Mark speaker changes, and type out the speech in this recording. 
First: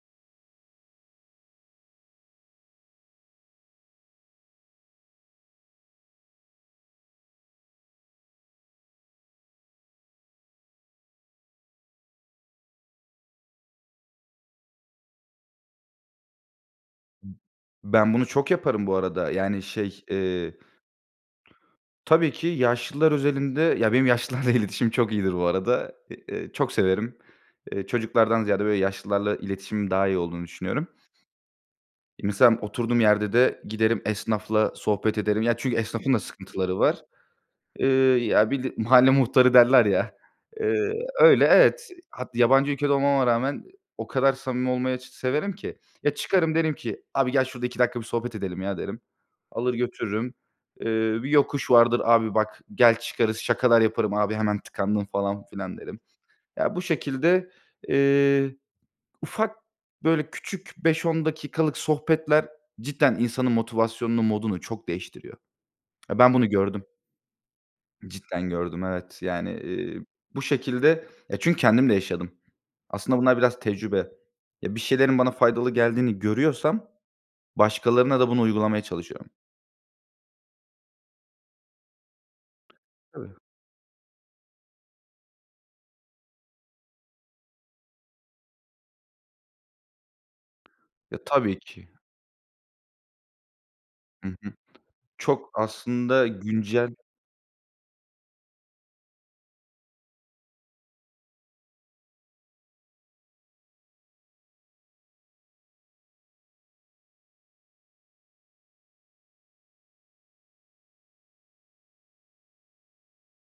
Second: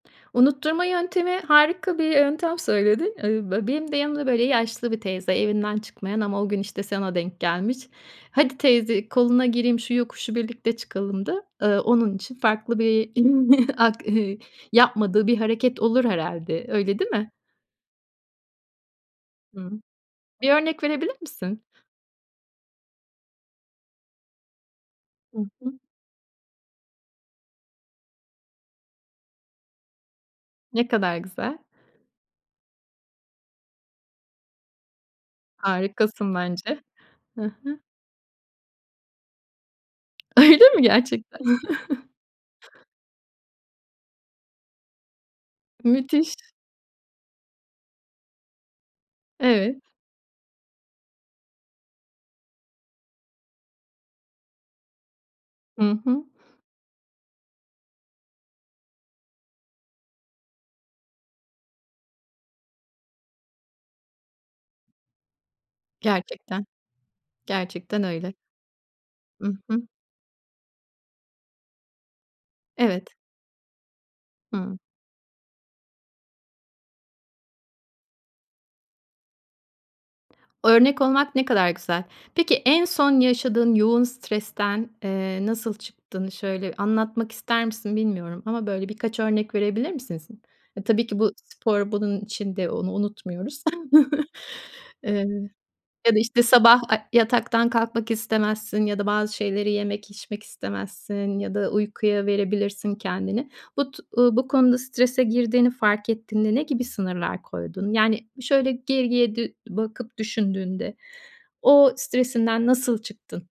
Speaker 1: Unutturma yöntemi harika bir yöntem söyledi. Eee, be benim de yanımda, böyle, yaşlı bir teyze evinden çıkmayan ama o gün işte sana denk gelmiş. Hadi teyze koluna gireyim şu yokuşu birlikte çıkalımdı. Eee, onun için farklı bir ak eee, yapmadığı bir hareket olur herhâlde, öyle değil mi?
Speaker 2: Ben bunu çok yaparım bu arada. Yani,
Speaker 1: Hı.
Speaker 2: şey
Speaker 1: Bir
Speaker 2: eee
Speaker 1: örnek verebilir misin?
Speaker 2: Tabii ki yaşlılar özelinde, ya, benim yaşlılarla iletişim çok iyidir
Speaker 1: Hı
Speaker 2: bu
Speaker 1: hı.
Speaker 2: arada. Eee, eee, çok severim. Eee, çocuklardan ziyade böyle yaşlılarla iletişimim daha iyi olduğunu düşünüyorum.
Speaker 1: Ne kadar güzel.
Speaker 2: Misal oturduğum yerde de giderim esnafla sohbet ederim. Ya, çünkü esnafın da
Speaker 1: Harikasın
Speaker 2: sıkıntıları
Speaker 1: bence.
Speaker 2: var.
Speaker 1: Hı hı.
Speaker 2: Eee, ya bir de mahalle muhtarı derler ya.
Speaker 1: Öyle mi
Speaker 2: Eee, öyle,
Speaker 1: gerçekten?
Speaker 2: evet. Hat yabancı ülkede olmama rağmen o kadar samimi olmayı severim ki. Ya,
Speaker 1: Müthiş.
Speaker 2: çıkarım, derim ki: "Abi gel şurada 2 dakika bir sohbet edelim ya." derim. Alır
Speaker 1: Evet.
Speaker 2: götürürüm. Eee, bir yokuş vardır, "Abi bak gel çıkarız." Şakalar yaparım: "Abi hemen tıkandın." falan filan
Speaker 1: Hı
Speaker 2: derim.
Speaker 1: hı.
Speaker 2: Ya bu şekilde, eee, ufak, böyle küçük, 5-10 dakikalık sohbetler cidden insanın motivasyonunu, modunu çok değiştiriyor. Ya, ben bunu
Speaker 1: Gerçekten.
Speaker 2: gördüm.
Speaker 1: Gerçekten öyle.
Speaker 2: Cidden gördüm, evet. Yani,
Speaker 1: Hı hı.
Speaker 2: eee, bu şekilde. Ya, çünkü kendim de yaşadım.
Speaker 1: Evet.
Speaker 2: Aslında bunlar biraz tecrübe. Ya,
Speaker 1: Hı.
Speaker 2: bir şeylerin bana faydalı geldiğini görüyorsam başkalarına da bunu uygulamaya çalışıyorum.
Speaker 1: Örnek olmak ne kadar güzel. Peki en son
Speaker 2: Tabii.
Speaker 1: yaşadığın yoğun stresten, eee, nasıl çıktığını şöyle anlatmak ister misin bilmiyorum ama böyle birkaç örnek verebilir misin sin? Eee, tabii
Speaker 2: Ya
Speaker 1: ki bu
Speaker 2: tabii ki.
Speaker 1: spor bunun içinde onu unutmuyoruz,
Speaker 2: Hı hı.
Speaker 1: eee,
Speaker 2: Çok
Speaker 1: ya da
Speaker 2: aslında
Speaker 1: işte sabah,
Speaker 2: güncel
Speaker 1: aaa, yataktan kalkmak istemezsin ya da bazı şeyleri yemek içmek istemezsin ya da uykuya verebilirsin kendini. Bu tu uuu, bu konuda strese girdiğini fark ettiğinde ne gibi sınırlar koydun? Yani, şöyle geriye dü bakıp düşündüğünde o stresinden nasıl çıktın?